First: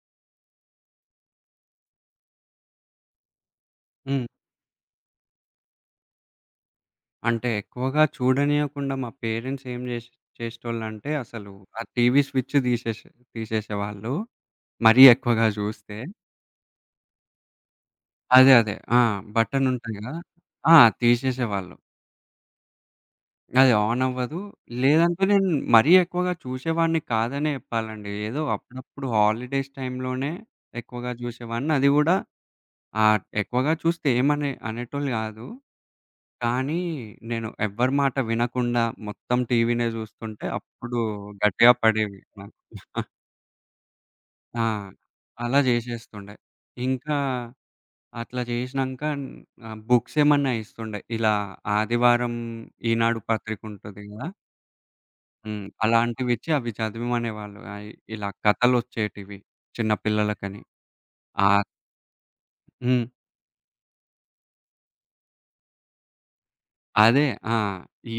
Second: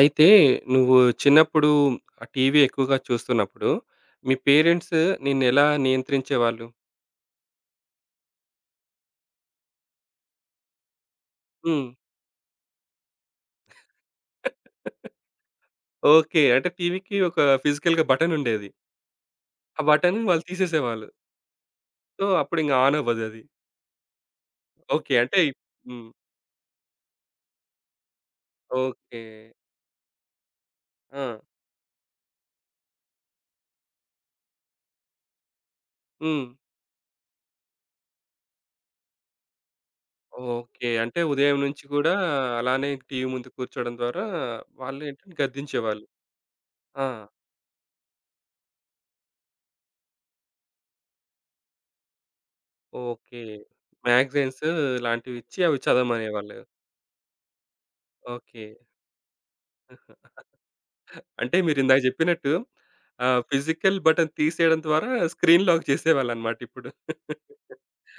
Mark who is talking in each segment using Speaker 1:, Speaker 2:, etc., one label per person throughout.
Speaker 1: అయితే నువ్వు చిన్నప్పుడు ఆ టీవీ ఎక్కువగా చూస్తున్నప్పుడు,
Speaker 2: హ్మ్.
Speaker 1: మీ పేరెంట్స్ నిన్నెలా నియంత్రించేవాళ్ళు?
Speaker 2: అంటే ఎక్కువగా చూడనీయకుండా మా పేరెంట్స్ ఏం జేష్ చేసేటోళ్ళంటే అసలు ఆ
Speaker 1: హ్మ్.
Speaker 2: టీవీ స్విచ్ తీసేసేవాళ్ళు. మరీ ఎక్కువగా జూస్తే.
Speaker 1: ఓకే. అంటే టీవీకి ఒక ఫిజికల్‌గా
Speaker 2: అదే.
Speaker 1: బటనుండేది.
Speaker 2: అదే. ఆ! బటన్
Speaker 1: ఆ
Speaker 2: ఉంటది గదా!
Speaker 1: బటన్ వాళ్ళు
Speaker 2: ఆ!
Speaker 1: తీసేసేవాళ్ళు.
Speaker 2: తీసేసేవాళ్ళు.
Speaker 1: సో, అప్పుడింక ఆన్ అవ్వదది.
Speaker 2: అది ఆన్ అవ్వదు.
Speaker 1: ఓకే.
Speaker 2: లేదంటే
Speaker 1: అంటే
Speaker 2: నేను మరీ
Speaker 1: హ్మ్.
Speaker 2: ఎక్కువగా చూసేవాడిని కాదనే జెప్పాలండి. ఏదో అప్పుడప్పుడు
Speaker 1: ఓకే.
Speaker 2: హాలిడేస్ టైమ్‌లోనే ఎక్కువగా
Speaker 1: ఆ!
Speaker 2: జూసేవాడిని. అది గూడా ఆ! ఎక్కువగా చూస్తే ఏమనే అనేటోళ్ళు గాదు.
Speaker 1: హ్మ్.
Speaker 2: కానీ నేను ఎవ్వరి మాట వినకుండా మొత్తం టీవీనే జూస్తుంటే
Speaker 1: ఓకే.
Speaker 2: అప్పుడు
Speaker 1: అంటే ఉదయం
Speaker 2: గట్టిగా
Speaker 1: నుంచి గూడా
Speaker 2: పడేవి నాకు.
Speaker 1: అలానే టీవీ ముందు కూర్చోవడం ద్వారా
Speaker 2: ఆ!
Speaker 1: వాళ్ళేంటంటే
Speaker 2: అలా
Speaker 1: గద్దించేవాళ్ళు.
Speaker 2: జేశేస్తుండే.
Speaker 1: ఆ!
Speaker 2: ఇంకా అట్లా జేశినంక ఆహ్, బుక్స్ ఏమన్నా ఇస్తుండే. ఇలా ఆదివారం ఈనాడు
Speaker 1: ఓకే.
Speaker 2: పత్రిక ఉంటది గదా!
Speaker 1: మ్యాగజైన్స్ లాంటివిచ్చి
Speaker 2: హ్మ్.
Speaker 1: అవి
Speaker 2: అలాంటివిచ్చి
Speaker 1: చదవమనేవాళ్ళు.
Speaker 2: అవి చదివమనేవాళ్ళు. ఆహ్, ఇలా
Speaker 1: ఓకే.
Speaker 2: కథలొచ్చేటివి చిన్న పిల్లలకని. ఆ!
Speaker 1: అంటే మీరిందాక జెప్పినట్టు
Speaker 2: హ్మ్.
Speaker 1: ఫిజికల్ బటన్ తీసేయడం ద్వారా స్క్రీన్ లాక్ చేసేవాళ్ళనమాట ఇప్పుడు.
Speaker 2: అదే. ఆ!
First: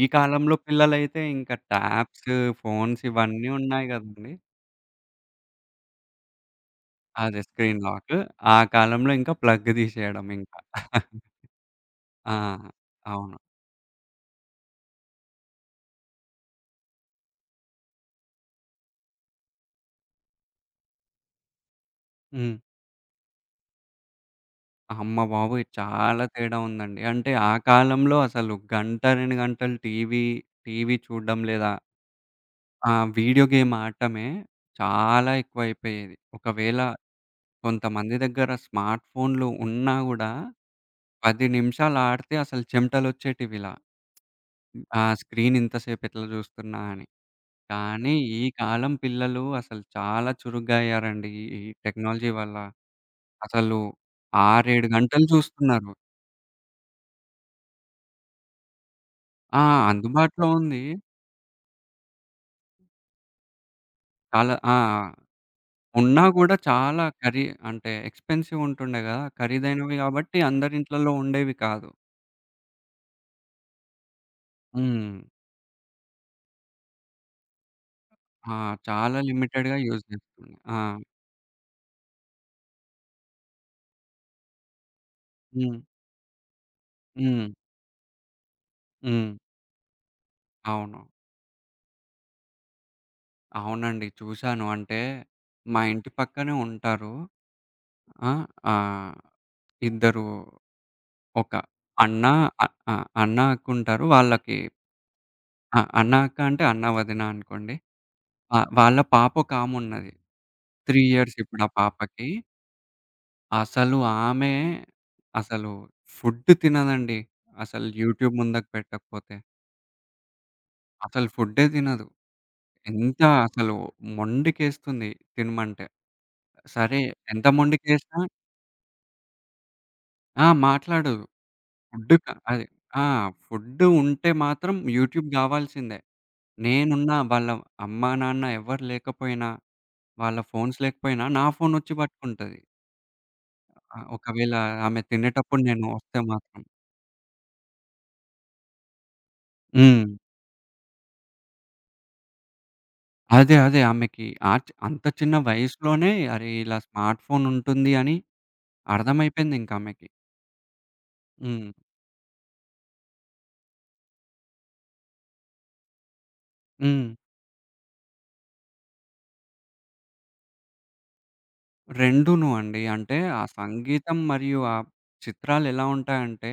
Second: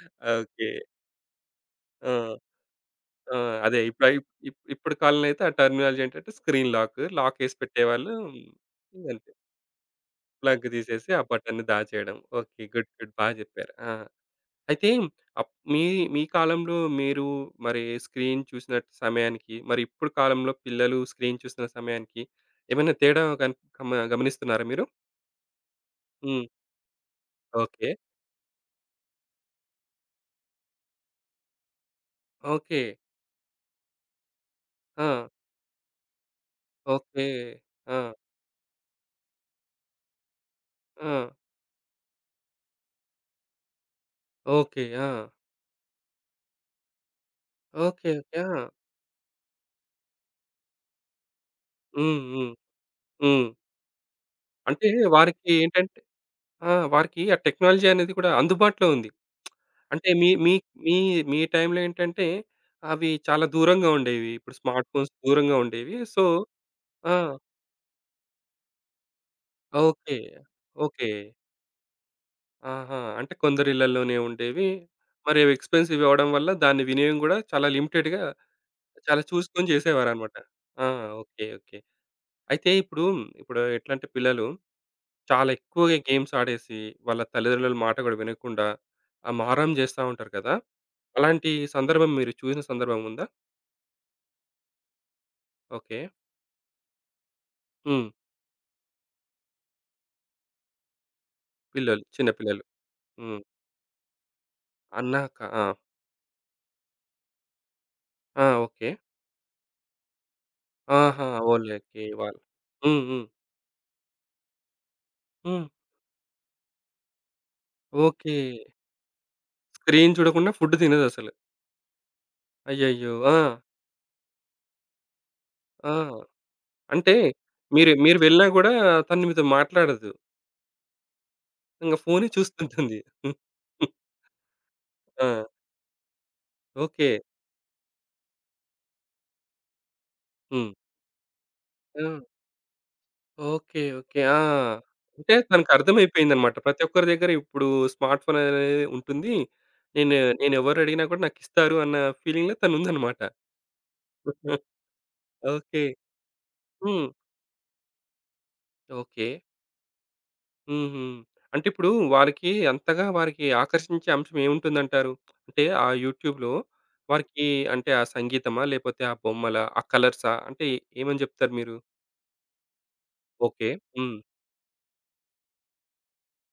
Speaker 2: ఈ కాలంలో
Speaker 1: ఓకే.
Speaker 2: పిల్లలైతే ఇంకా ట్యాబ్స్,
Speaker 1: ఆ!
Speaker 2: ఫోన్స్
Speaker 1: ఆ!
Speaker 2: ఇవన్నీ
Speaker 1: అదే
Speaker 2: ఉన్నాయి
Speaker 1: ఇప్పుడు ఇప్
Speaker 2: గదండీ.
Speaker 1: ఇప్ ఇప్పుడు కాలంలో అయితే ఆ టర్మినాలజీ ఏంటంటే స్క్రీన్ లాక్.
Speaker 2: అదే
Speaker 1: లాకేసి
Speaker 2: స్క్రీన్
Speaker 1: పెట్టేవాళ్ళు.
Speaker 2: లాక్. ఆ కాలంలో
Speaker 1: ఇంగంతే.
Speaker 2: ఇంకా ప్లగ్ తీసేయడం ఇంకా.
Speaker 1: ప్లగ్ తీసేసి ఆ బటన్‌ని దాచేయడం.
Speaker 2: ఆ!
Speaker 1: ఓకే. గుడ్. గుడ్. బా
Speaker 2: అవును.
Speaker 1: జెప్పారు. ఆ! అయితే అప్ మీ మీ కాలంలో మీరు మరి స్క్రీన్ చూసిన సమయానికి, మరి ఇప్పుడు కాలంలో పిల్లలు స్క్రీన్ చూస్తున్న సమయానికి
Speaker 2: హ్మ్.
Speaker 1: ఏమైనా తేడా గన్ గమ గమనిస్తున్నారా మీరు?
Speaker 2: అమ్మ బాబోయ్! చాలా
Speaker 1: హ్మ్.
Speaker 2: తేడా ఉందండి. అంటే ఆ
Speaker 1: ఓకే.
Speaker 2: కాలంలో అసలు గంట, 2 గంటలు టీవీ చూడడం లేదా
Speaker 1: ఓకే.
Speaker 2: ఆ! వీడియో గేమ్ ఆడటమే
Speaker 1: ఆ!
Speaker 2: చాలా ఎక్కువైపోయేది. ఒకవేళ
Speaker 1: ఓకే. ఆ!
Speaker 2: కొంతమంది దగ్గర స్మార్ట్ ఫోన్‌లు ఉన్నా గూడా
Speaker 1: ఆ!
Speaker 2: 10 నిమిషాలు ఆడితే అసలు చెమటలొచ్చేటివిలా.
Speaker 1: ఓకే.
Speaker 2: ఆ!
Speaker 1: ఆ!
Speaker 2: స్క్రీన్ ఇంతసేపు ఎట్లా చూస్తున్నా అని.
Speaker 1: ఓకే.
Speaker 2: కానీ ఈ
Speaker 1: ఓకే. ఆ!
Speaker 2: కాలం పిల్లలు అసలు చాలా చురుగ్గా అయ్యారండి. ఈ
Speaker 1: హ్మ్.
Speaker 2: టెక్నాలజీ
Speaker 1: హ్మ్.
Speaker 2: వల్ల.
Speaker 1: హ్మ్.
Speaker 2: అసలు 6, 7
Speaker 1: అంటే
Speaker 2: గంటలు
Speaker 1: వారికి
Speaker 2: చూస్తున్నారు.
Speaker 1: ఏంటంటే ఆ! వారికి ఆ టెక్నాలజీ అనేది కూడా అందుబాటులో ఉంది.
Speaker 2: ఆ!
Speaker 1: అంటే మీ
Speaker 2: అందుబాటులో
Speaker 1: మీ
Speaker 2: ఉంది.
Speaker 1: మీ మీ టైంలో ఏంటంటే అవి చాలా దూరంగా ఉండేవి.
Speaker 2: చాలా
Speaker 1: ఇప్పుడు
Speaker 2: ఆ!
Speaker 1: స్మార్ట్ ఫోన్స్ దూరంగా ఉండేవి.
Speaker 2: ఉన్నా
Speaker 1: సో
Speaker 2: కూడా చాలా
Speaker 1: ఆ!
Speaker 2: ఖరీ అంటే ఎక్స్‌పెన్సివ్ ఉంటుండే కదా! ఖరీదైనవి
Speaker 1: ఓకే.
Speaker 2: కాబట్టి అందరి
Speaker 1: ఓకే.
Speaker 2: ఇంట్లలో ఉండేవి కాదు.
Speaker 1: ఆహా! అంటే కొందరి ఇళ్లలోనే ఉండేవి.
Speaker 2: హ్మ్.
Speaker 1: మరి అవి ఎక్స్‌పెన్సివ్ అవ్వడం వల్ల దాని వినియోగం కూడా చాలా లిమిటెడ్‌గా
Speaker 2: ఆ! చాలా
Speaker 1: చాలా చూసుకొని
Speaker 2: లిమిటెడ్‌గా యూజ్
Speaker 1: చేసేవారనమాట.
Speaker 2: చేస్తుండే. ఆ!
Speaker 1: ఆ! ఓకే. ఓకే. అయితే ఇప్పుడు, ఇప్పుడు ఎట్లంటే పిల్లలు చాలా
Speaker 2: హ్మ్.
Speaker 1: ఎక్కువగా గేమ్స్ ఆడేసి, వాళ్ళ
Speaker 2: హ్మ్.
Speaker 1: తల్లిదండ్రుల మాట గూడా వినకుండా, ఆ
Speaker 2: హ్మ్.
Speaker 1: మారం జేస్తా ఉంటారు కదా!
Speaker 2: అవును.
Speaker 1: అలాంటి సందర్భం మీరు చూసిన సందర్భం ఉందా?
Speaker 2: అవునండి, చూశాను. అంటే మా
Speaker 1: ఓకే.
Speaker 2: ఇంటి పక్కనే ఉంటారు.
Speaker 1: హ్మ్.
Speaker 2: ఆ! ఆహ్, ఇద్దరు ఒక
Speaker 1: పిల్లలు.
Speaker 2: అన్న
Speaker 1: చిన్న పిల్లలు.
Speaker 2: అ ఆ! అన్న,
Speaker 1: హ్మ్.
Speaker 2: అక్క ఉంటారు. వాళ్ళకి
Speaker 1: అన్నాక ఆ!
Speaker 2: ఆ! అన్న, అక్క అంటే అన్న, వదిన అనుకోండి.
Speaker 1: ఆ!
Speaker 2: ఆ!
Speaker 1: ఓకే.
Speaker 2: వాళ్ళ పాప ఒకామున్నది. 3
Speaker 1: ఆహా!
Speaker 2: ఇయర్స్ ఇప్పుడు ఆ
Speaker 1: ఓన్లీ
Speaker 2: పాపకి.
Speaker 1: వాళ్ళు. హ్మ్. హ్మ్.
Speaker 2: అసలు ఆమె
Speaker 1: హ్మ్.
Speaker 2: అసలు ఫుడ్ తినదండి. అసలు యూట్యూబ్
Speaker 1: ఓకే.
Speaker 2: ముందుకు పెట్టకపోతే.
Speaker 1: స్క్రీన్ చూడకుండా ఫుడ్
Speaker 2: అసలు
Speaker 1: తినదసలు.
Speaker 2: ఫుడ్డే తినదు.
Speaker 1: అయ్యయ్యో!
Speaker 2: ఎంత
Speaker 1: ఆ!
Speaker 2: అసలు మొండికేస్తుంది తినమంటే.
Speaker 1: ఆ!
Speaker 2: సరే,
Speaker 1: అంటే
Speaker 2: ఎంత
Speaker 1: మీరు మీరు
Speaker 2: మొండికేసినా
Speaker 1: వెళ్ళినా గూడా తను మీతో మాట్లాడదు.
Speaker 2: ఆ! మాట్లాడదు.
Speaker 1: ఇంగ
Speaker 2: ఫుడ్ క
Speaker 1: ఫోనే
Speaker 2: అది
Speaker 1: చూస్తుంటుంది.
Speaker 2: ఆ! ఫుడ్ ఉంటే మాత్రం యూట్యూబ్
Speaker 1: ఆ!
Speaker 2: గావాల్సిందే.
Speaker 1: ఓకే.
Speaker 2: నేనున్నా, వాళ్ళ అమ్మా, నాన్న ఎవ్వరు లేకపోయినా, వాళ్ళ
Speaker 1: హ్మ్.
Speaker 2: ఫోన్స్ లేకపోయినా నా ఫోనొచ్చి
Speaker 1: ఆ!
Speaker 2: పట్టుకుంటది.
Speaker 1: ఓకే.
Speaker 2: ఆహ్,
Speaker 1: ఓకే. ఆ!
Speaker 2: ఒకవేళ ఆమె
Speaker 1: అంటే
Speaker 2: తినేటప్పుడు నేను వస్తే
Speaker 1: తనకర్థమైపోయిందనమాట.
Speaker 2: మాత్రం.
Speaker 1: ప్రతి ఒక్కరి దగ్గర ఇప్పుడు స్మార్ట్ ఫోన్ అనేది ఉంటుంది.
Speaker 2: హ్మ్.
Speaker 1: నేనెవరడిగినా కూడా నాకిస్తారు అన్న ఫీలింగ్‌లో తనుందనమాట.
Speaker 2: అదే. ఆమెకి ఆ చి అంత చిన్న
Speaker 1: ఓకే.
Speaker 2: వయసులోనే అరే! ఇలా
Speaker 1: హ్మ్.
Speaker 2: స్మార్ట్ ఫోన్ ఉంటుంది అని
Speaker 1: ఓకే.
Speaker 2: అర్థమైపోయిందింక ఆమెకి.
Speaker 1: హుహు. అంటే
Speaker 2: హ్మ్.
Speaker 1: ఇప్పుడు వారికి అంతగా వారికి ఆకర్షించే అంశం ఏముంటుందంటారు? అంటే ఆ యూట్యూబ్‌లో
Speaker 2: హ్మ్.
Speaker 1: వారికి అంటే ఆ సంగీతమా? లేపోతే ఆ బొమ్మలా? ఆ కలర్సా? అంటే ఏమని జెప్తారు మీరు?
Speaker 2: రెండూను అండి. అంటే ఆ
Speaker 1: ఓకే. హ్మ్.
Speaker 2: సంగీతం మరియు ఆ చిత్రాలెలా ఉంటాయంటే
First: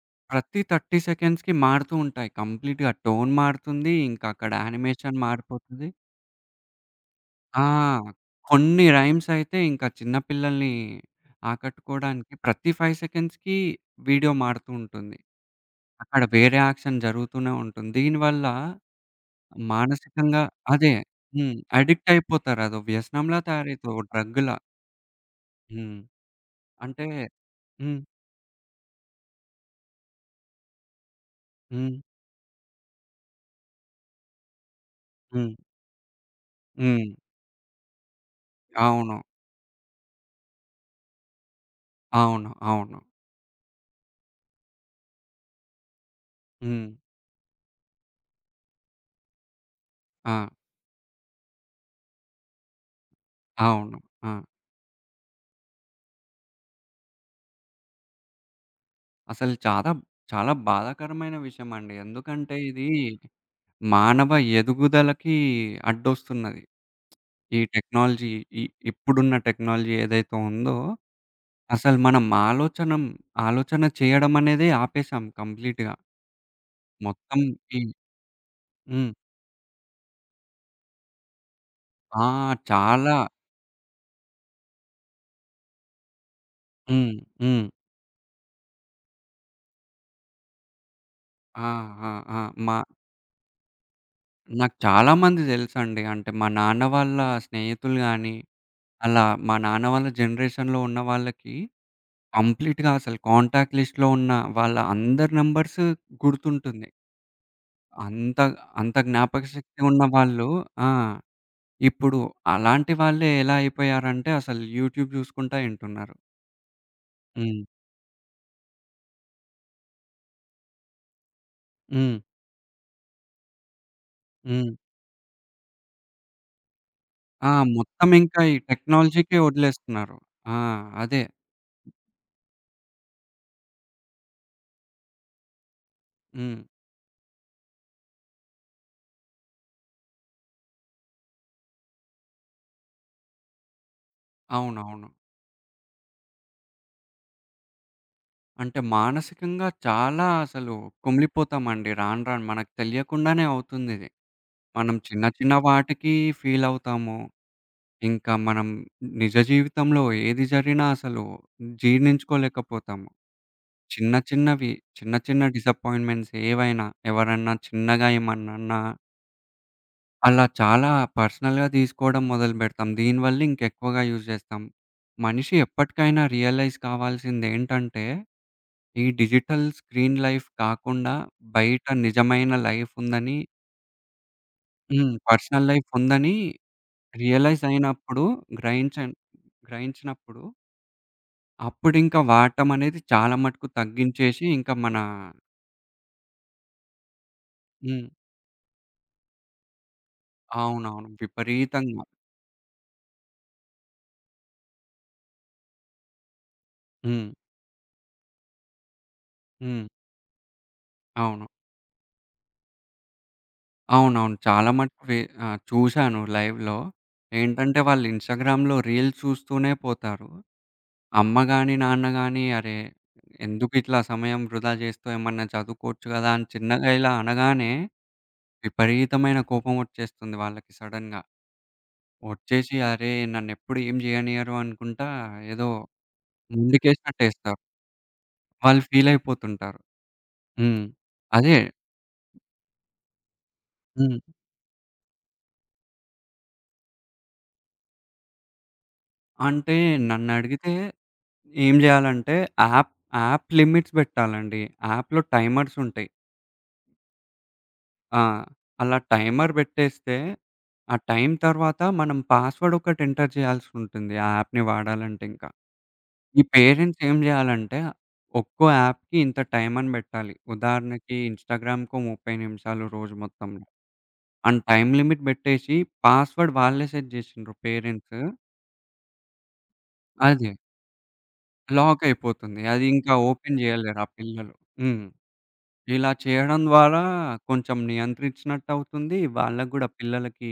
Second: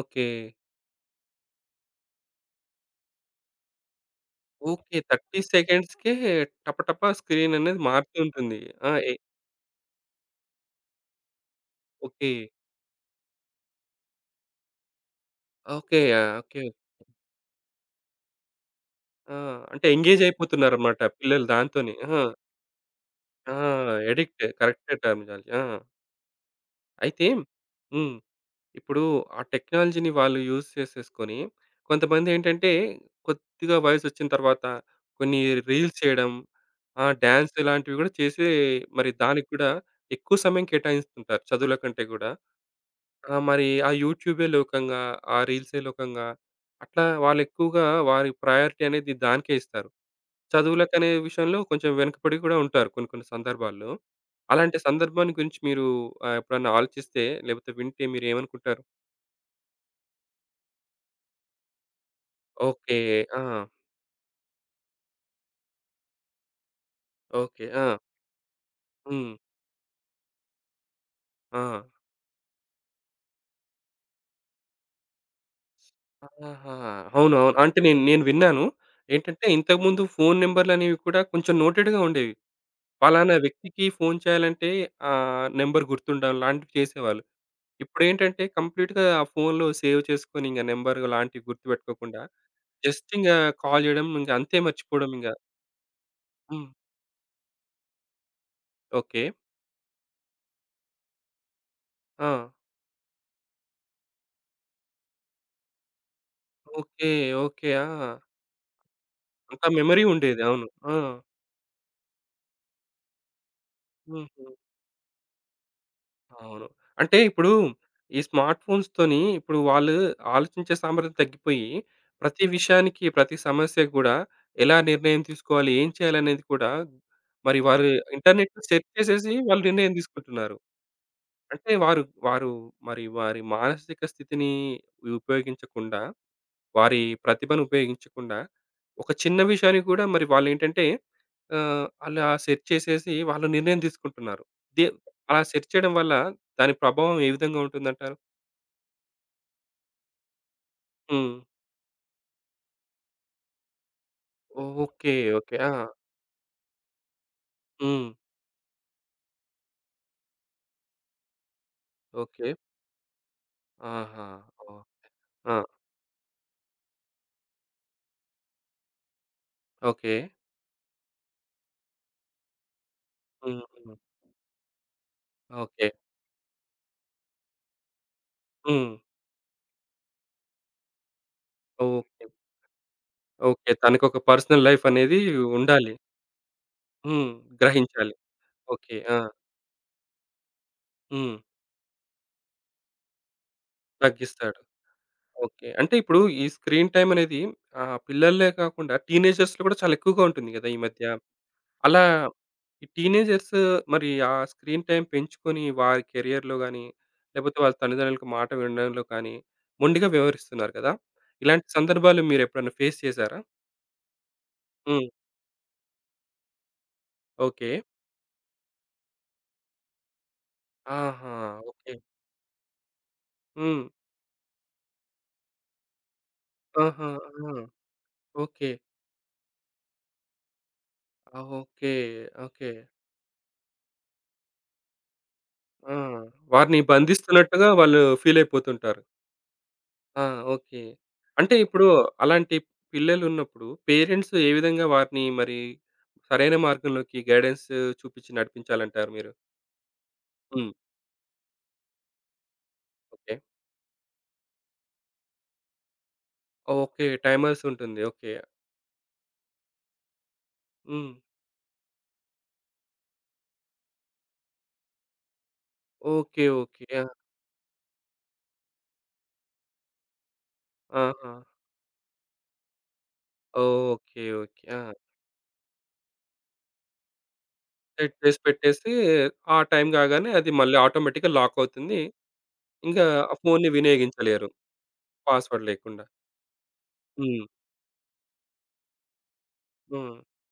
Speaker 1: ఓకే.
Speaker 2: ప్రతి 30 సెకండ్స్‌కి మారుతూ ఉంటాయి. కంప్లీట్‌గా టోన్ మారుతుంది. ఇంకా అక్కడ
Speaker 1: ఓకే.
Speaker 2: యానిమేషన్
Speaker 1: 30
Speaker 2: మారిపోతది.
Speaker 1: సెకండ్స్‌కే టప టప స్క్రీన్
Speaker 2: ఆ!
Speaker 1: అనేది మారుతూ ఉంటుంది.
Speaker 2: కొన్ని
Speaker 1: ఆ!
Speaker 2: రైమ్స్ అయితే ఇంకా చిన్న పిల్లల్ని
Speaker 1: ఓకే.
Speaker 2: ఆకట్టుకోవడానికి ప్రతి 5 సెకండ్స్‌కి వీడియో మారుతూ ఉంటుంది.
Speaker 1: ఓకే.
Speaker 2: అక్కడ
Speaker 1: ఆ!
Speaker 2: వేరే
Speaker 1: ఓకే.
Speaker 2: యాక్షన్ జరుగుతూనే ఉంటుంది. దీనివల్ల
Speaker 1: ఆ! అంటే ఎంగేజ్
Speaker 2: మానసికంగా అదే.
Speaker 1: అయిపోతున్నారన్నమాట పిల్లలు
Speaker 2: హ్మ్.
Speaker 1: దాంతోనే.
Speaker 2: అడిక్ట్
Speaker 1: ఆ!
Speaker 2: అయిపోతారు. అదో వ్యసనంలా
Speaker 1: ఆ!
Speaker 2: తయారైతది. ఓ
Speaker 1: అడిక్ట్
Speaker 2: డ్రగ్‌లా.
Speaker 1: కరెక్టే టర్మినాలజీ. ఆ!
Speaker 2: హ్మ్. అంటే
Speaker 1: అయితే
Speaker 2: హ్మ్.
Speaker 1: హ్మ్. ఇప్పుడు ఆ టెక్నాలజీని వాళ్ళు యూజ్ చేసేసుకొని
Speaker 2: హ్మ్.
Speaker 1: కొంతమందేంటంటే కొద్దిగా వయసొచ్చిన తర్వాత కొన్ని
Speaker 2: హ్మ్.
Speaker 1: రీల్స్ చేయడం,
Speaker 2: హ్మ్.
Speaker 1: డాన్స్ ఇలాంటివి గూడా చేసి మరి
Speaker 2: అవును.
Speaker 1: దానికి కూడా ఎక్కువ సమయం కేటాయిస్తుంటారు చదువుల కంటే గూడా.
Speaker 2: అవును. అవును.
Speaker 1: ఆ! మరి ఆ యూట్యూబే లోకంగా, ఆ రీల్సే లోకంగా
Speaker 2: హ్మ్.
Speaker 1: అట్లా వాళ్ళెక్కువగా వారి ప్రయారిటీ అనేది దానికే ఇస్తారు.
Speaker 2: ఆ!
Speaker 1: చదువులకనే విషయంలో కొంచెం వెనకపడి కూడా ఉంటారు కొన్ని కొన్ని సందర్భాల్లో.
Speaker 2: అవును. ఆ!
Speaker 1: అలాంటి సందర్భాన్ని గురించి మీరు ఎప్పుడన్నా ఆలోచిస్తే లేకపోతే వింటే మీరేమనుకుంటారు?
Speaker 2: అసలు చాలా, చాలా బాధాకరమైన విషయమండి. ఎందుకంటే ఇది
Speaker 1: ఓకే. ఆ!
Speaker 2: మానవ ఎదుగుదలకి అడ్డొస్తున్నది. ఈ
Speaker 1: ఓకే. ఆ!
Speaker 2: టెక్నాలజీ ఇ
Speaker 1: హ్మ్.
Speaker 2: ఇప్పుడున్న టెక్నాలజీ ఏదైతే ఉందో
Speaker 1: ఆ!
Speaker 2: అసలు మనం ఆలోచన చేయడం అనేది ఆపేసాం కంప్లీట్‌గా.
Speaker 1: ఆహా!
Speaker 2: మొత్తం
Speaker 1: అవునవును.
Speaker 2: ఈ
Speaker 1: అంటే నేను నేను విన్నాను.
Speaker 2: హ్మ్.
Speaker 1: ఏంటంటే ఇంతకుముందు ఫోను నంబర్‌లనేవి కూడా కొంచెం నోటెడ్‌గా
Speaker 2: ఆ!
Speaker 1: ఉండేవి.
Speaker 2: చాలా
Speaker 1: పలానా వ్యక్తికి ఫోను చేయాలంటే నంబర్ గుర్తుండడం లాంటివి
Speaker 2: హ్మ్.
Speaker 1: చేసేవాళ్ళు.
Speaker 2: హ్మ్.
Speaker 1: ఇప్పుడేంటంటే కంప్లీట్‌గా ఆ ఫోన్‌లో సేవ్ చేసుకొని ఇంక నంబర్ లాంటివి
Speaker 2: ఆ! ఆ!
Speaker 1: గుర్తుపెట్టుకోకుండా
Speaker 2: ఆ! మా
Speaker 1: జస్ట్ ఇంగా కాల్ చేయడం ఇంక అంతే
Speaker 2: నాకు
Speaker 1: మర్చిపోవడం
Speaker 2: చాలా
Speaker 1: ఇంగ.
Speaker 2: మంది తెలుసండి. అంటే మా
Speaker 1: హ్మ్.
Speaker 2: నాన్న వాళ్ళ స్నేహితులు గాని,
Speaker 1: ఓకే.
Speaker 2: అలా మా నాన్న వాళ్ళ జనరేషన్‌లో ఉన్న వాళ్ళకి
Speaker 1: ఆ!
Speaker 2: కంప్లీట్‌గా అసలు కాంటాక్ట్ లిస్ట్‌లో ఉన్న వాళ్ళ అందరి నంబర్స్ గుర్తుంటుంది.
Speaker 1: ఓకే. ఓకే. ఆ!
Speaker 2: అంత అంత జ్ఞాపక
Speaker 1: అంత
Speaker 2: శక్తి ఉన్న
Speaker 1: మెమరీ ఉండేది.
Speaker 2: వాళ్ళు
Speaker 1: అవును.
Speaker 2: ఆ!
Speaker 1: ఆ!
Speaker 2: ఇప్పుడు అలాంటి వాళ్ళే ఎలా అయిపోయారంటే
Speaker 1: హుహు.
Speaker 2: అసలు యూట్యూబ్ జూసుకుంటా ఇంటున్నారు.
Speaker 1: అవును. అంటే ఇప్పుడు
Speaker 2: హ్మ్.
Speaker 1: ఈ స్మార్ట్ ఫోన్స్‌తోని ఇప్పుడు వాళ్ళు ఆలోచించే సామర్థ్యం తగ్గిపోయి
Speaker 2: హ్మ్.
Speaker 1: ప్రతి విషయానికి, ప్రతి సమస్యకు గూడా
Speaker 2: హ్మ్.
Speaker 1: ఎలా నిర్ణయం తీసుకోవాలి, ఏం చేయాలనేది కూడా
Speaker 2: ఆ!
Speaker 1: మరి వారు
Speaker 2: మొత్తం ఇంకా ఈ
Speaker 1: ఇంటర్నెట్‌లో సెర్చ్ చేసేసి
Speaker 2: టెక్నాలజీకే
Speaker 1: వాళ్ళు నిర్ణయం
Speaker 2: వదిలేస్తున్నారు.
Speaker 1: తీసుకుంటున్నారు.
Speaker 2: ఆ! అదే.
Speaker 1: అంటే వారు మరి వారి మానసిక స్థితిని ఉపయోగించకుండా,
Speaker 2: హ్మ్.
Speaker 1: వారి ప్రతిభను ఉపయోగించకుండా, ఒక చిన్న విషయాన్ని కూడా మరి వాళ్ళేంటంటే అలా సెర్చ్ చేసేసి వాళ్ళు నిర్ణయం తీసుకుంటున్నారు. దే
Speaker 2: అవునవును.
Speaker 1: అలా సెర్చ్ చేయడం వల్ల దాని ప్రభావం ఏ విధంగా ఉంటుందంటారు?
Speaker 2: అంటే మానసికంగా చాలా అసలు
Speaker 1: హ్మ్.
Speaker 2: కుమిలిపోతామండి రాను రాను. మనకు తెలియకుండానే అవుతుందిది. మనం
Speaker 1: ఓకే.
Speaker 2: చిన్న చిన్న
Speaker 1: ఓకే. ఆ!
Speaker 2: వాటికి ఫీలవుతాము.
Speaker 1: హ్మ్.
Speaker 2: ఇంకా మనం నిజ జీవితంలో ఏది జరిగినా అసలు
Speaker 1: ఓకే.
Speaker 2: జీర్ణించుకోలేకపోతాము. చిన్న
Speaker 1: ఆహా!
Speaker 2: చిన్నవి,
Speaker 1: ఓహ్!
Speaker 2: చిన్న చిన్న
Speaker 1: ఆ!
Speaker 2: డిసప్పాయింట్‌మెంట్స్ ఏవైనా ఎవరన్నా చిన్నగా ఏమన్నన్నా
Speaker 1: ఓకే.
Speaker 2: అలా చాలా పర్సనల్‌గా తీసుకోవడం మొదలుపెడతాం. దీనివల్ల
Speaker 1: హ్మ్. హ్మ్.
Speaker 2: ఇంకెక్కువగా యూజ్ చేస్తాం. మనిషి
Speaker 1: ఓకే.
Speaker 2: ఎప్పటికైనా రియలైజ్ కావాల్సిందేంటంటే,
Speaker 1: హ్మ్.
Speaker 2: ఈ డిజిటల్ స్క్రీన్ లైఫ్ కాకుండా బయట
Speaker 1: ఓకే.
Speaker 2: నిజమైన లైఫ్ ఉందని
Speaker 1: ఓకే. తనకొక పర్సనల్ లైఫ్
Speaker 2: హ్మ్.
Speaker 1: అనేది
Speaker 2: పర్సనల్ లైఫ్
Speaker 1: ఉండాలి.
Speaker 2: ఉందని
Speaker 1: హ్మ్.
Speaker 2: రియలైజ్
Speaker 1: గ్రహించాలి.
Speaker 2: అయినప్పుడు
Speaker 1: ఓకే.
Speaker 2: గ్రహించన్
Speaker 1: ఆ!
Speaker 2: గ్రహించినప్పుడు
Speaker 1: హ్మ్.
Speaker 2: అప్పుడింక వాడటం అనేది చాలా మటుకు తగ్గించేసి,
Speaker 1: తగ్గిస్తాడు.
Speaker 2: ఇంకా మన
Speaker 1: ఓకే. అంటే ఇప్పుడు ఈ స్క్రీన్ టైమ్ అనేది
Speaker 2: హ్మ్.
Speaker 1: పిల్లలే కాకుండా టీనేజర్స్‌లో కూడా చాలా ఎక్కువగా ఉంటుంది గదా! ఈ మధ్య.
Speaker 2: అవునవును.
Speaker 1: అలా
Speaker 2: విపరీతంగా.
Speaker 1: ఈ టీనేజర్స్ మరి ఆ స్క్రీన్ టైమ్ పెంచుకొని వారి కెరియర్‌లో గాని,
Speaker 2: హ్మ్.
Speaker 1: లేకపోతే వాళ్ళ తల్లిదండ్రులకు మాట వినడంలో కానీ
Speaker 2: హ్మ్.
Speaker 1: మొండిగా వ్యవహరిస్తున్నారు కదా!
Speaker 2: అవును.
Speaker 1: ఇలాంటి సందర్భాలు మీరెప్పుడైనా ఫేస్ చేసారా?
Speaker 2: అవునవును. చాలా మటుకు
Speaker 1: హ్మ్.
Speaker 2: వే ఆహ్, చూశాను లైవ్‌లో.
Speaker 1: ఓకే.
Speaker 2: ఏంటంటే వాళ్ళు ఇన్‌స్టాగ్రామ్‌లో రీల్స్ చూస్తూనే పోతారు.
Speaker 1: ఆహా!
Speaker 2: అమ్మ గాని,
Speaker 1: ఓకే.
Speaker 2: నాన్న గాని అరే!
Speaker 1: హ్మ్.
Speaker 2: ఎందుకిట్లా సమయం వృధా చేస్తూ ఏమన్నా చదువుకోవచ్చు కదా! అని చిన్నగా
Speaker 1: ఆహా!
Speaker 2: ఇలా
Speaker 1: ఆ!
Speaker 2: అనగానే
Speaker 1: ఓకే.
Speaker 2: విపరీతమైన కోపం వచ్చేస్తుంది వాళ్ళకి సడెన్‌గా.
Speaker 1: ఆ! ఓకే. ఓకే.
Speaker 2: వచ్చేసి అరే! నన్నెప్పుడు ఏం చేయనియ్యరు అనుకుంటా ఏదో
Speaker 1: ఆ! వారిని
Speaker 2: ముందుకేసినట్టేస్తారు.
Speaker 1: బంధిస్తున్నట్టుగా వాళ్ళు ఫీల్
Speaker 2: వాళ్ళు
Speaker 1: అయిపోతుంటారు.
Speaker 2: ఫీలయిపోతుంటారు.
Speaker 1: ఆ!
Speaker 2: హ్మ్.
Speaker 1: ఓకే. అంటే
Speaker 2: అదే.
Speaker 1: ఇప్పుడు అలాంటి పిల్లలున్నప్పుడు
Speaker 2: హ్మ్.
Speaker 1: పేరెంట్స్ ఏ విధంగా వారిని మరి సరైన మార్గంలోకి గైడెన్స్ చూపించి నడిపించాలంటారు మీరు?
Speaker 2: అంటే నన్నడిగితే
Speaker 1: హ్మ్.
Speaker 2: ఏం జేయాలంటే యాప్,
Speaker 1: ఓకే.
Speaker 2: యాప్ లిమిట్స్ బెట్టాలండి. యాప్‌లో టైమర్స్ ఉంటాయి.
Speaker 1: ఓకే. టైమర్స్ ఉంటుంది.
Speaker 2: ఆ!
Speaker 1: ఓకే.
Speaker 2: అలా టైమర్ బెట్టేస్తే, ఆ
Speaker 1: హ్మ్.
Speaker 2: టైం తర్వాత మనం పాస్‌వర్డ్ ఒకటి ఎంటర్ చేయాల్సుంటుంది ఆ యాప్‌ని వాడాలంటే ఇంకా. ఈ
Speaker 1: ఓకే. ఓకే.
Speaker 2: పేరెంట్స్
Speaker 1: ఆ!
Speaker 2: ఏం జేయాలంటే ఒక్కో యాప్‌కి ఇంత టైం అని బెట్టాలి. ఉదాహరణకి
Speaker 1: ఆహా!
Speaker 2: ఇన్‌స్టాగ్రామ్‌కో 30 నిమిషాలు రోజు మొత్తంలో.
Speaker 1: ఓకే.
Speaker 2: And
Speaker 1: okay. ఆ!
Speaker 2: టైమ్ లిమిట్ బెట్టేసి పాస్‌వర్డ్ వాళ్ళే సెట్ జేసిండ్రు
Speaker 1: సెట్
Speaker 2: పేరెంట్స్.
Speaker 1: చేసి పెట్టేసి ఆ టైం కాగానే
Speaker 2: అదే.
Speaker 1: అది మళ్ళీ ఆటోమేటిక్‌గా లాక్ అవుతుంది.
Speaker 2: లాక్ అయిపోతుంది. అది
Speaker 1: ఇంకా
Speaker 2: ఇంకా
Speaker 1: ఆ
Speaker 2: ఓపెన్
Speaker 1: ఫోన్‌ని
Speaker 2: జేయలేరు ఆ
Speaker 1: వినియోగించలేరు.
Speaker 2: పిల్లలు. హ్మ్.
Speaker 1: పాస్వర్డ్ లేకుండా.
Speaker 2: ఇలా చేయడం ద్వారా
Speaker 1: హ్మ్.
Speaker 2: కొంచెం నియంత్రించినట్టవుతుంది. వాళ్ళకి గూడా
Speaker 1: హ్మ్.
Speaker 2: పిల్లలకి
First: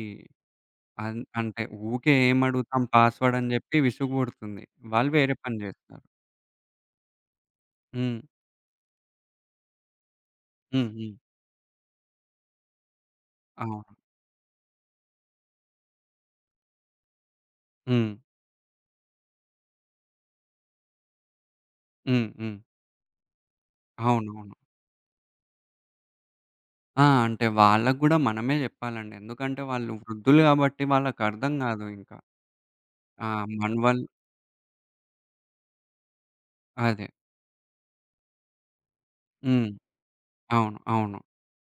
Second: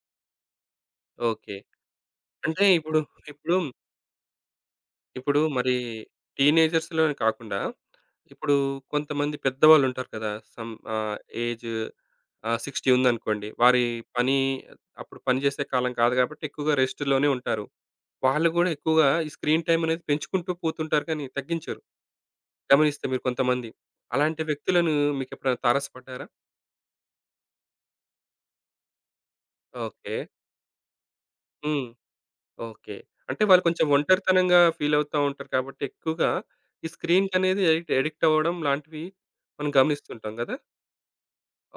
Speaker 1: ఓకే.
Speaker 2: అంటే ఊకే ఏం
Speaker 1: అంటే
Speaker 2: అడుగుతాం
Speaker 1: ఇప్పుడు
Speaker 2: పాస్‌వర్డ్ అని
Speaker 1: ఇప్పుడు
Speaker 2: జెప్పి విసుగు పుడుతుంది. వాళ్ళు వేరే
Speaker 1: ఇప్పుడు
Speaker 2: పని
Speaker 1: మరి
Speaker 2: జేస్తారు.
Speaker 1: టీనేజర్స్‌లోనే కాకుండా,
Speaker 2: హ్మ్.
Speaker 1: ఇప్పుడు కొంతమంది పెద్దవాళ్ళు ఉంటారు కదా! సమ్
Speaker 2: హ్మ్. హ్మ్.
Speaker 1: ఏజ్ 60 ఉందనుకోండి. వారి
Speaker 2: అవును.
Speaker 1: పని అప్పుడు పని చేసే కాలం కాదు కాబట్టి ఎక్కువగా రెస్ట్‌లోనే ఉంటారు.
Speaker 2: హ్మ్.
Speaker 1: వాళ్ళు కూడా ఎక్కువగా ఈ స్క్రీన్ టైమ్ అనేది పెంచుకుంటూ పోతుంటారు కానీ తగ్గించరు.
Speaker 2: హ్మ్. హ్మ్.
Speaker 1: గమనిస్తే మీరు కొంతమంది. అలాంటి
Speaker 2: అవునవును.
Speaker 1: వ్యక్తులను మీకెప్పుడైనా తారసపడ్డారా?
Speaker 2: ఆ! అంటే వాళ్ళకి గూడా మనమే జెప్పాలండి. ఎందుకంటే వాళ్ళు
Speaker 1: ఓకే.
Speaker 2: వృద్ధులు గాబట్టి వాళ్ళకర్థం
Speaker 1: హ్మ్.
Speaker 2: గాదు ఇంకా.
Speaker 1: ఓకే.
Speaker 2: ఆ!
Speaker 1: అంటే వాళ్ళు కొంచెం
Speaker 2: మనవల్
Speaker 1: ఒంటరితనంగా ఫీల్ అవుతా ఉంటారు కాబట్టి ఎక్కువగా ఈ
Speaker 2: అదే.
Speaker 1: స్క్రీన్‌కనేది ఎడిక్ట్ ఎడిక్ట్ అవ్వడం లాంటివి
Speaker 2: హ్మ్.
Speaker 1: మనం గమనిస్తుంటాం కదా!
Speaker 2: అవును. అవును.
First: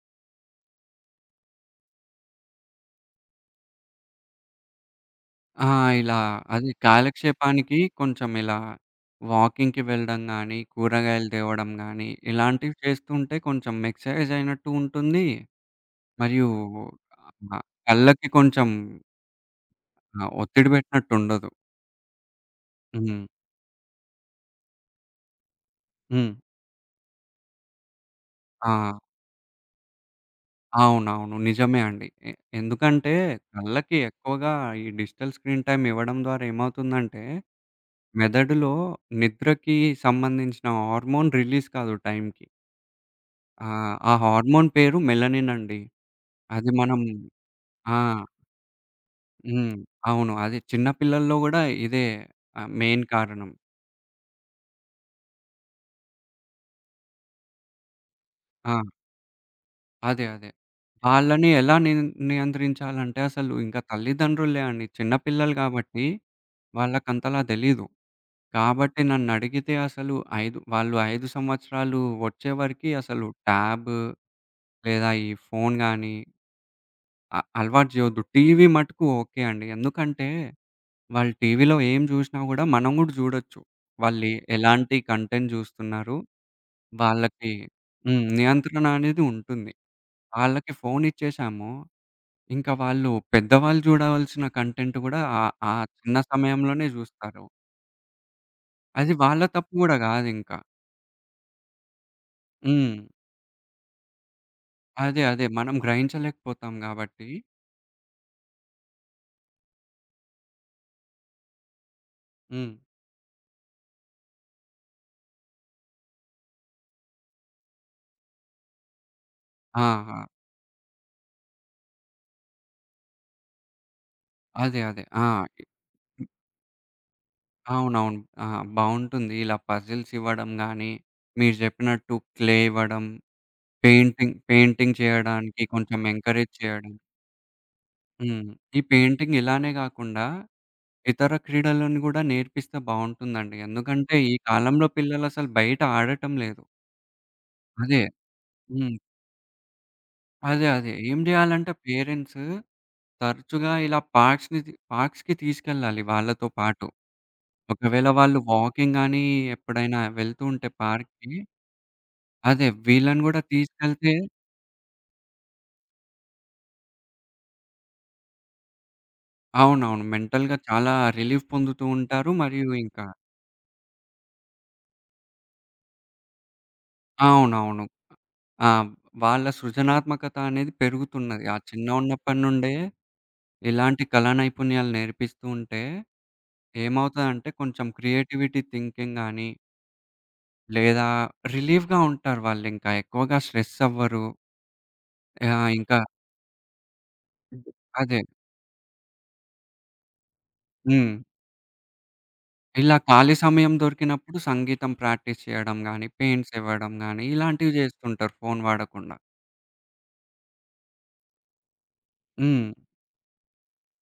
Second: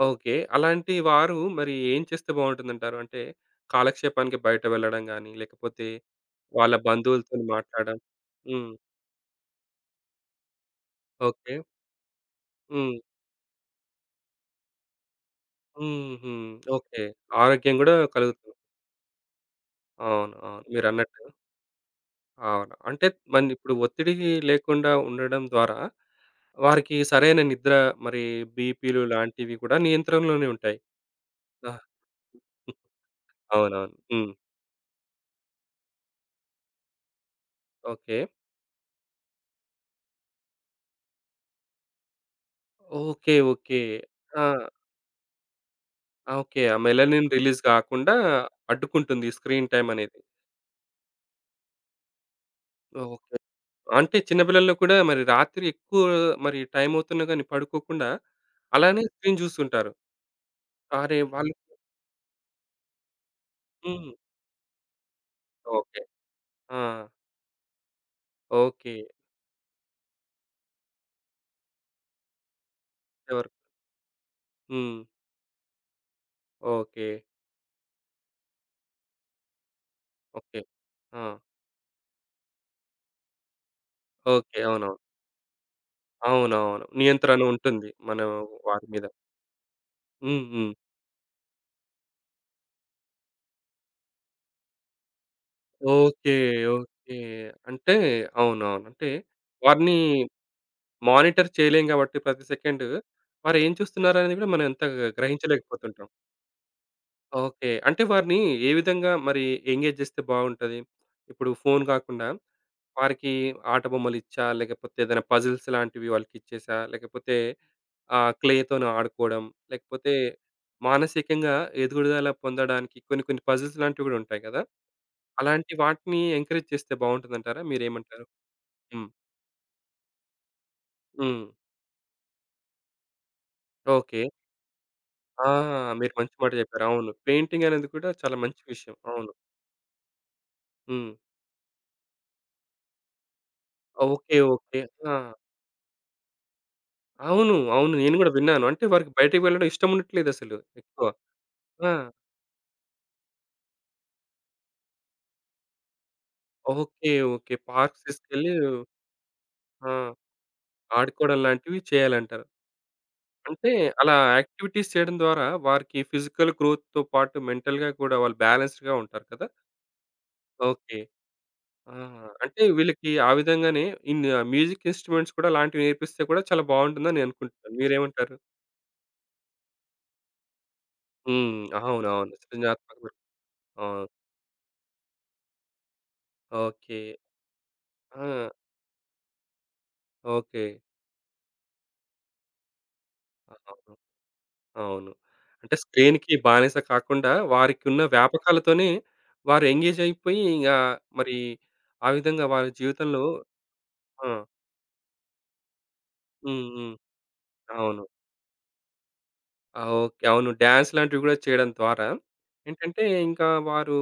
Speaker 1: ఓకే. అలాంటి వారు మరి ఏం చేస్తే బావుంటుందంటారు? అంటే కాలక్షేపానికి బయట వెళ్ళడం గాని,
Speaker 2: ఆ!
Speaker 1: లేకపోతే
Speaker 2: ఇలా అది
Speaker 1: వాళ్ళ బంధువులతోని
Speaker 2: కాలక్షేపానికి
Speaker 1: మాట్లాడడం.
Speaker 2: కొంచెం ఇలా
Speaker 1: హ్మ్.
Speaker 2: వాకింగ్‌కి వెళ్ళడం గానీ, కూరగాయలు
Speaker 1: ఓకే.
Speaker 2: తేవడం గానీ, ఇలాంటివి
Speaker 1: హ్మ్.
Speaker 2: చేస్తుంటే కొంచెం ఎక్సర్సైజ్ అయినట్టు ఉంటుంది.
Speaker 1: హుహు.
Speaker 2: మరియు
Speaker 1: ఓకే.
Speaker 2: ఆహ్,
Speaker 1: ఆరోగ్యం గూడా
Speaker 2: కళ్ళకి
Speaker 1: కలుగుతుంది.
Speaker 2: కొంచెం ఆహ్,
Speaker 1: అవును. అవును.
Speaker 2: ఒత్తిడి పెట్టినట్టు
Speaker 1: మీరన్నట్టు.
Speaker 2: ఉండదు.
Speaker 1: అవును. అంటే
Speaker 2: హ్మ్.
Speaker 1: మరిప్పుడు ఒత్తిడి లేకుండా ఉండడం ద్వారా
Speaker 2: హ్మ్.
Speaker 1: వారికి సరైన నిద్ర, మరి
Speaker 2: ఆ!
Speaker 1: బీపీలు లాంటివి కూడా నియంత్రణలోనే ఉంటాయి.
Speaker 2: అవునవును.
Speaker 1: ఆ!
Speaker 2: నిజమే అండి. ఎందుకంటే
Speaker 1: అవునవును.
Speaker 2: కళ్ళకి
Speaker 1: హ్మ్.
Speaker 2: ఎక్కువగా ఈ డిజిటల్ స్క్రీన్ టైమ్ ఇవ్వడం ద్వారా ఏమవుతుందంటే,
Speaker 1: ఓకే.
Speaker 2: మెదడులో నిద్రకి సంబంధించిన హార్మోన్ రిలీజ్ కాదు టైంకి.
Speaker 1: ఓకే.
Speaker 2: ఆ!
Speaker 1: ఓకే.
Speaker 2: ఆ
Speaker 1: ఆ!
Speaker 2: హార్మోన్ పేరు మెలనిన్ అండి.
Speaker 1: ఆ! ఓకే.
Speaker 2: అది
Speaker 1: ఆ
Speaker 2: మనం
Speaker 1: మెలనిన్ రిలీజ్
Speaker 2: ఆ!
Speaker 1: గాకుండా అడ్డుకుంటుంది స్క్రీన్
Speaker 2: హ్మ్.
Speaker 1: టైమ్ అనేది.
Speaker 2: అవును. అది చిన్న పిల్లల్లో గూడా ఇదే ఆహ్, మెయిన్
Speaker 1: ఓకే.
Speaker 2: కారణం.
Speaker 1: అంటే చిన్న పిల్లల్లో కూడా మరి రాత్రి ఎక్కువ మరి టైమ్ అవుతున్నా గాని పడుకోకుండా
Speaker 2: ఆ!
Speaker 1: అలానే స్క్రీన్ జూస్తుంటారు.
Speaker 2: అదే.
Speaker 1: అరే!
Speaker 2: వాళ్ళని
Speaker 1: వాళ్ళు
Speaker 2: ఎలా నియంత్రించాలంటే అసలు ఇంకా
Speaker 1: హ్మ్.
Speaker 2: తల్లిదండ్రులే అండి. చిన్న పిల్లలు
Speaker 1: ఓకే.
Speaker 2: గాబట్టి
Speaker 1: ఆ!
Speaker 2: వాళ్ళకంతలా తెలీదు.
Speaker 1: ఓకే.
Speaker 2: కాబట్టి నన్నడిగితే అసలు 5 సంవత్సరాలు వచ్చే వరకి అసలు
Speaker 1: ఎవరు
Speaker 2: ట్యాబ్
Speaker 1: హ్మ్.
Speaker 2: లేదా ఈ ఫోను గాని
Speaker 1: ఓకే.
Speaker 2: అలవాటు జేయొద్దు. టీవీ మటుకు ఓకే అండి. ఎందుకంటే
Speaker 1: ఓకే. ఆ!
Speaker 2: వాళ్ళు టీవీలో ఏం జూషినా గూడా మనం గూడా జూడొచ్చు. వాళ్ళే
Speaker 1: ఓకే. అవునవును.
Speaker 2: ఎలాంటి కంటెంట్ జూస్తున్నారు,
Speaker 1: అవునవును. నియంత్రణ
Speaker 2: వాళ్ళకి
Speaker 1: ఉంటుంది మన
Speaker 2: హ్మ్. నియంత్రణ
Speaker 1: వారి మీద.
Speaker 2: అనేది ఉంటుంది.
Speaker 1: హ్మ్. హ్మ్.
Speaker 2: ఆళ్ళకి ఫోను ఇచ్చేశాము, ఇంకా వాళ్ళు పెద్దవాళ్ళు జూడవలసిన కంటెంట్ గూడా ఆహ్, ఆ చిన్న
Speaker 1: ఓకే.
Speaker 2: సమయంలోనే
Speaker 1: ఓకే.
Speaker 2: జూస్తారు.
Speaker 1: అంటే అవునవును. అంటే
Speaker 2: అది వాళ్ళ తప్పు
Speaker 1: వారిని
Speaker 2: గూడా గాదింకా.
Speaker 1: మానిటర్ చేయలేం కాబట్టి ప్రతి సెకండు.
Speaker 2: హ్మ్.
Speaker 1: వారేం చూస్తున్నారనేది గూడా మనం అంత
Speaker 2: అదే. మనం
Speaker 1: గ్రహించలేకపోతుంటాం.
Speaker 2: గ్రహించలేకపోతాం గాబట్టి
Speaker 1: ఓకే. అంటే వారిని ఏ విధంగా మరి ఎంగేజ్ జేస్తే బావుంటది? ఇప్పుడు ఫోను గాకుండా
Speaker 2: హ్మ్.
Speaker 1: వారికి ఆట బొమ్మలిచ్చా? లేకపోతే ఏదైనా పజిల్స్ లాంటివి వాళ్ళకిచ్చేసా? లేకపోతే క్లేతోని ఆడుకోవడం,
Speaker 2: ఆ!
Speaker 1: లేకపోతే
Speaker 2: ఆ!
Speaker 1: మానసికంగా ఎదుగుదల పొందడానికి కొన్ని కొన్ని పజిల్స్ లాంటివి గూడా ఉంటాయి గదా!
Speaker 2: అదే. ఆ! ఇ-
Speaker 1: అలాంటి వాటిని ఎంకరేజ్ చేస్తే బావుంటుందంటారా?
Speaker 2: అవునవును.
Speaker 1: మీరేమంటారు?
Speaker 2: ఆ!
Speaker 1: హ్మ్.
Speaker 2: బావుంటుంది. ఇలా పజిల్స్ ఇవ్వడం గానీ,
Speaker 1: హ్మ్.
Speaker 2: మీరు జెప్పినట్టు క్లే ఇవ్వడం
Speaker 1: ఓకే.
Speaker 2: పెయింటింగ్
Speaker 1: ఆ!
Speaker 2: చేయడానికి కొంచెం
Speaker 1: మీరు మంచి మాట
Speaker 2: ఎంకరేజ్
Speaker 1: చెప్పారు.
Speaker 2: చేయడం.
Speaker 1: అవును. పెయింటింగ్ అనేది కూడా చాలా
Speaker 2: హ్మ్.
Speaker 1: మంచి
Speaker 2: ఈ
Speaker 1: విషయం. అవును.
Speaker 2: పెయింటింగ్ ఇలానే గాకుండా
Speaker 1: హ్మ్.
Speaker 2: ఇతర క్రీడలను గూడా నేర్పిస్తే బావుంటుందండి. ఎందుకంటే ఈ
Speaker 1: ఓకే. ఓకే.
Speaker 2: కాలంలో
Speaker 1: ఆ!
Speaker 2: పిల్లలసలు బయట ఆడటం లేదు.
Speaker 1: అవును. అవును.
Speaker 2: అదే.
Speaker 1: నేను కూడా విన్నాను. అంటే
Speaker 2: హ్మ్.
Speaker 1: వారికి బయటకి వెళ్ళడం ఇష్టం ఉండట్లేదసలు
Speaker 2: అదే.
Speaker 1: ఎక్కువ.
Speaker 2: ఏం జేయాలంటే
Speaker 1: ఆ!
Speaker 2: పేరెంట్స్ తరచుగా ఇలా పార్క్స్‌ని తీ పార్క్స్‌కి తీసుకెళ్ళాలి వాళ్ళతో పాటు.
Speaker 1: ఓకే. ఓకే. పార్క్స్
Speaker 2: ఒకవేళ వాళ్ళు
Speaker 1: తీసుకెళ్ళి
Speaker 2: వాకింగ్ గాని ఎప్పుడైనా
Speaker 1: ఆ!
Speaker 2: వెళ్తూ ఉంటే పార్క్‌కి
Speaker 1: ఆడుకోవడం లాంటివి చేయాలంటారు.
Speaker 2: అదే వీళ్ళని గూడా
Speaker 1: అంటే
Speaker 2: తీసుకెళ్తే
Speaker 1: అలా యాక్టివిటీస్ చేయడం ద్వారా వారికి ఫిజికల్ గ్రోత్‌తో పాటు మెంటల్‌గా కూడా వాళ్ళు బ్యాలెన్స్డ్‌గా ఉంటారు కదా!
Speaker 2: అవునవును. మెంటల్‌గా చాలా
Speaker 1: ఓకే.
Speaker 2: రిలీఫ్ పొందుతూ
Speaker 1: ఆ!
Speaker 2: ఉంటారు.
Speaker 1: అంటే
Speaker 2: మరియు ఇంకా
Speaker 1: వీళ్ళకి ఆ విధంగానే ఇన్ మ్యూజిక్ ఇన్‌స్ట్రుమెంట్స్ కూడా అలాంటివి నేర్పిస్తే కూడా చాలా బాగుంటుందని నేను అనుకుంటున్నాను.
Speaker 2: అవునవును.
Speaker 1: మీరేమంటారు?
Speaker 2: ఆ! వాళ్ళ సృజనాత్మకత అనేది పెరుగుతున్నది. ఆ
Speaker 1: హ్మ్. అవునవును.
Speaker 2: చిన్నగున్నప్పటి నుండే
Speaker 1: సృజనాత్మక
Speaker 2: ఇలాంటి
Speaker 1: అవును.
Speaker 2: కళా నైపుణ్యాలు నేర్పిస్తూ ఉంటే
Speaker 1: ఓకే.
Speaker 2: ఏమవుతదంటే కొంచెం
Speaker 1: ఆ!
Speaker 2: క్రియేటివిటీ థింకింగ్ గాని,
Speaker 1: ఓకే.
Speaker 2: లేదా రిలీఫ్‌గా ఉంటారు వాళ్ళింకా. ఎక్కువగా స్ట్రెస్
Speaker 1: అవును.
Speaker 2: అవ్వరు.
Speaker 1: అవును.
Speaker 2: ఆహ్,
Speaker 1: అంటే
Speaker 2: ఇంకా
Speaker 1: స్క్రీన్‌కి బానిస కాకుండా వారికున్న
Speaker 2: అదే.
Speaker 1: వ్యాపకాలతోనే వారు ఎంగేజ్ అయిపోయి ఇంగా
Speaker 2: హ్మ్.
Speaker 1: మరి ఆ విధంగా వారి
Speaker 2: ఇలా
Speaker 1: జీవితంలో
Speaker 2: ఖాళీ సమయం
Speaker 1: ఆ!
Speaker 2: దొరికినప్పుడు సంగీతం ప్రాక్టీస్ చేయడం గాని, పెయింట్స్
Speaker 1: హ్మ్.
Speaker 2: ఇవ్వడం
Speaker 1: హ్మ్.
Speaker 2: గాని ఇలాంటివి
Speaker 1: అవును.
Speaker 2: చేస్తుంటారు ఫోను వాడకుండా.
Speaker 1: ఆ! ఓకే. అవును. డాన్స్ లాంటివి గూడా చేయడం ద్వారా
Speaker 2: హ్మ్.
Speaker 1: ఏంటంటే ఇంకా వారు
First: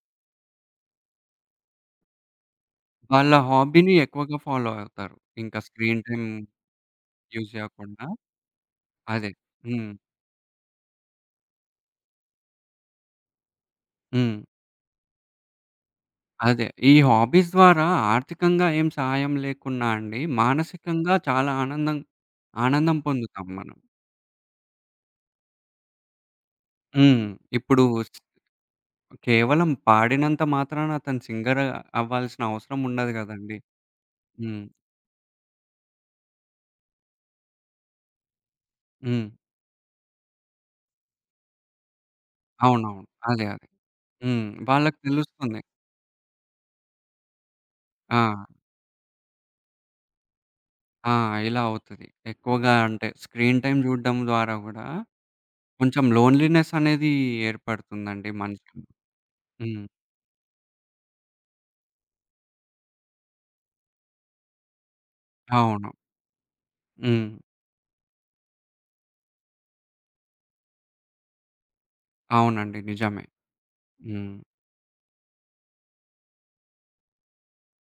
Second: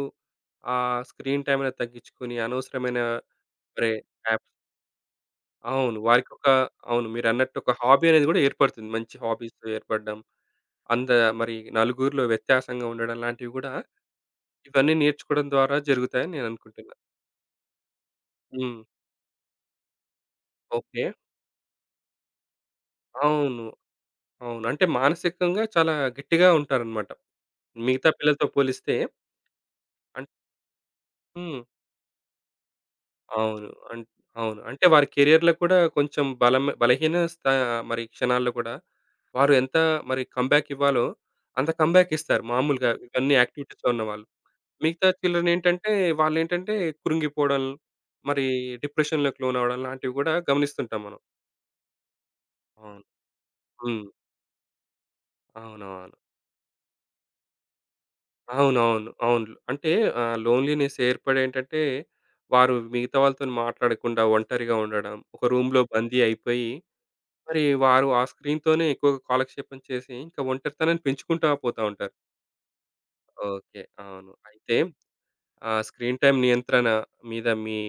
Speaker 1: ఆ స్క్రీన్ టైమ్ అనేది తగ్గించుకొని అనవసరమైన
Speaker 2: వాళ్ళ
Speaker 1: మరి
Speaker 2: హాబీని ఎక్కువగా
Speaker 1: యాప్స్
Speaker 2: ఫాలో అవుతారు. ఇంకా
Speaker 1: అవును.
Speaker 2: స్క్రీన్ టైమ్
Speaker 1: వారికొక అవును.
Speaker 2: యూజ్
Speaker 1: మీరన్నట్టు ఒక
Speaker 2: చేయకుండా.
Speaker 1: హాబీ అనేది గూడా ఏర్పడుతుంది. మంచి
Speaker 2: అదే.
Speaker 1: హాబీస్
Speaker 2: హ్మ్.
Speaker 1: ఏర్పడడం. అంద మరి నలుగురిలో వ్యత్యాసంగా ఉండడం లాంటివి గూడా,
Speaker 2: హ్మ్.
Speaker 1: ఇవన్నీ నేర్చుకోవడం ద్వారా జరుగుతాయని నేను
Speaker 2: అదే. ఈ
Speaker 1: అనుకుంటున్నా.
Speaker 2: హాబీస్ ద్వారా ఆర్థికంగా
Speaker 1: హ్మ్.
Speaker 2: ఏం సహాయం లేకున్నా అండి,
Speaker 1: ఓకే.
Speaker 2: మానసికంగా చాలా ఆనందం ఆనందం పొందుతాం
Speaker 1: అవును.
Speaker 2: మనం.
Speaker 1: అవును. అంటే మానసికంగా చాలా గట్టిగా ఉంటారనమాట.
Speaker 2: హ్మ్. ఇప్పుడు
Speaker 1: మిగతా
Speaker 2: స్
Speaker 1: పిల్లలతో పోలిస్తే
Speaker 2: కేవలం
Speaker 1: అన్
Speaker 2: పాడినంత మాత్రాన అతను
Speaker 1: హ్మ్.
Speaker 2: సింగర్ అవ్వాల్సిన అవసరం ఉండదు గదండీ!
Speaker 1: అవును. అవును.
Speaker 2: హ్మ్.
Speaker 1: అంటే వారి కెరియర్‌లో కూడా కొంచెం బలం బలహీన స్థా మరి క్షణాల్లో కూడా
Speaker 2: హ్మ్.
Speaker 1: వారు ఎంత మరి కమ్‌బ్యాక్ ఇవ్వాలో, అంత కమ్‌బ్యాక్ ఇస్తారు మామూలుగా
Speaker 2: అవునవును.
Speaker 1: ఇవన్నీ
Speaker 2: అదే.
Speaker 1: యాక్టివిటీస్‌లో ఉన్నవాళ్ళు.
Speaker 2: హ్మ్. వాళ్ళకి
Speaker 1: మిగతా
Speaker 2: తెలుస్తుంది.
Speaker 1: చిల్డ్రనేంటంటే, వాళ్ళేంటంటే కృంగిపోవడం,
Speaker 2: ఆ!
Speaker 1: మరి డిప్రెషన్‌లోకి లోనవ్వడం లాంటివి గూడా గమనిస్తుంటాం
Speaker 2: ఆ!
Speaker 1: మనం.
Speaker 2: ఇలా అవుతది. ఎక్కువగా
Speaker 1: అవును.
Speaker 2: అంటే స్క్రీన్ టైమ్
Speaker 1: హ్మ్.
Speaker 2: జూడడం ద్వారా గూడా కొంచెం
Speaker 1: అవునవును.
Speaker 2: లోన్‌లీనెస్ అనేది ఏర్పడుతుందండి మనిషిలో.
Speaker 1: అవునవును. అవును.
Speaker 2: హ్మ్.
Speaker 1: అంటే లోన్‌లీనెస్ ఏర్పడేంటంటే, వారు మిగతా వాళ్ళతోని మాట్లాడకుండా ఒంటరిగా ఉండడం, ఒక రూమ్‌లో
Speaker 2: అవును.
Speaker 1: బందీ అయిపోయి,
Speaker 2: హ్మ్.
Speaker 1: మరి వారు ఆ స్క్రీన్‌తోనే ఎక్కువగా కాలక్షేపం చేసి, ఇంకా ఒంటరితనాన్ని పెంచుకుంటా పోతా ఉంటారు.
Speaker 2: అవునండి. నిజమే.
Speaker 1: ఓకే. అవును.
Speaker 2: హ్మ్.
Speaker 1: అయితే స్క్రీన్ టైమ్ నియంత్రణ మీద మీ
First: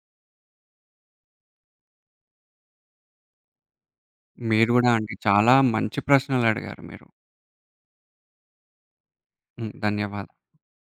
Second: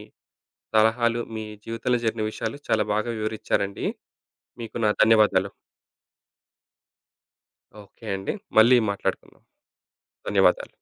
Speaker 1: సలహాలు, మీ జీవితంలో జరిగిన విషయాలు చాలా బాగా వివరిచ్చారండి.
Speaker 2: మీరు
Speaker 1: మీకు నా
Speaker 2: గూడా అండి
Speaker 1: ధన్యవాదాలు.
Speaker 2: చాలా మంచి ప్రశ్నలడిగారు మీరు.
Speaker 1: ఓకే అండి. మళ్ళీ మాట్లాడుకుందాం.
Speaker 2: హ్మ్. ధన్యవాదాలు.
Speaker 1: ధన్యవాదాలు.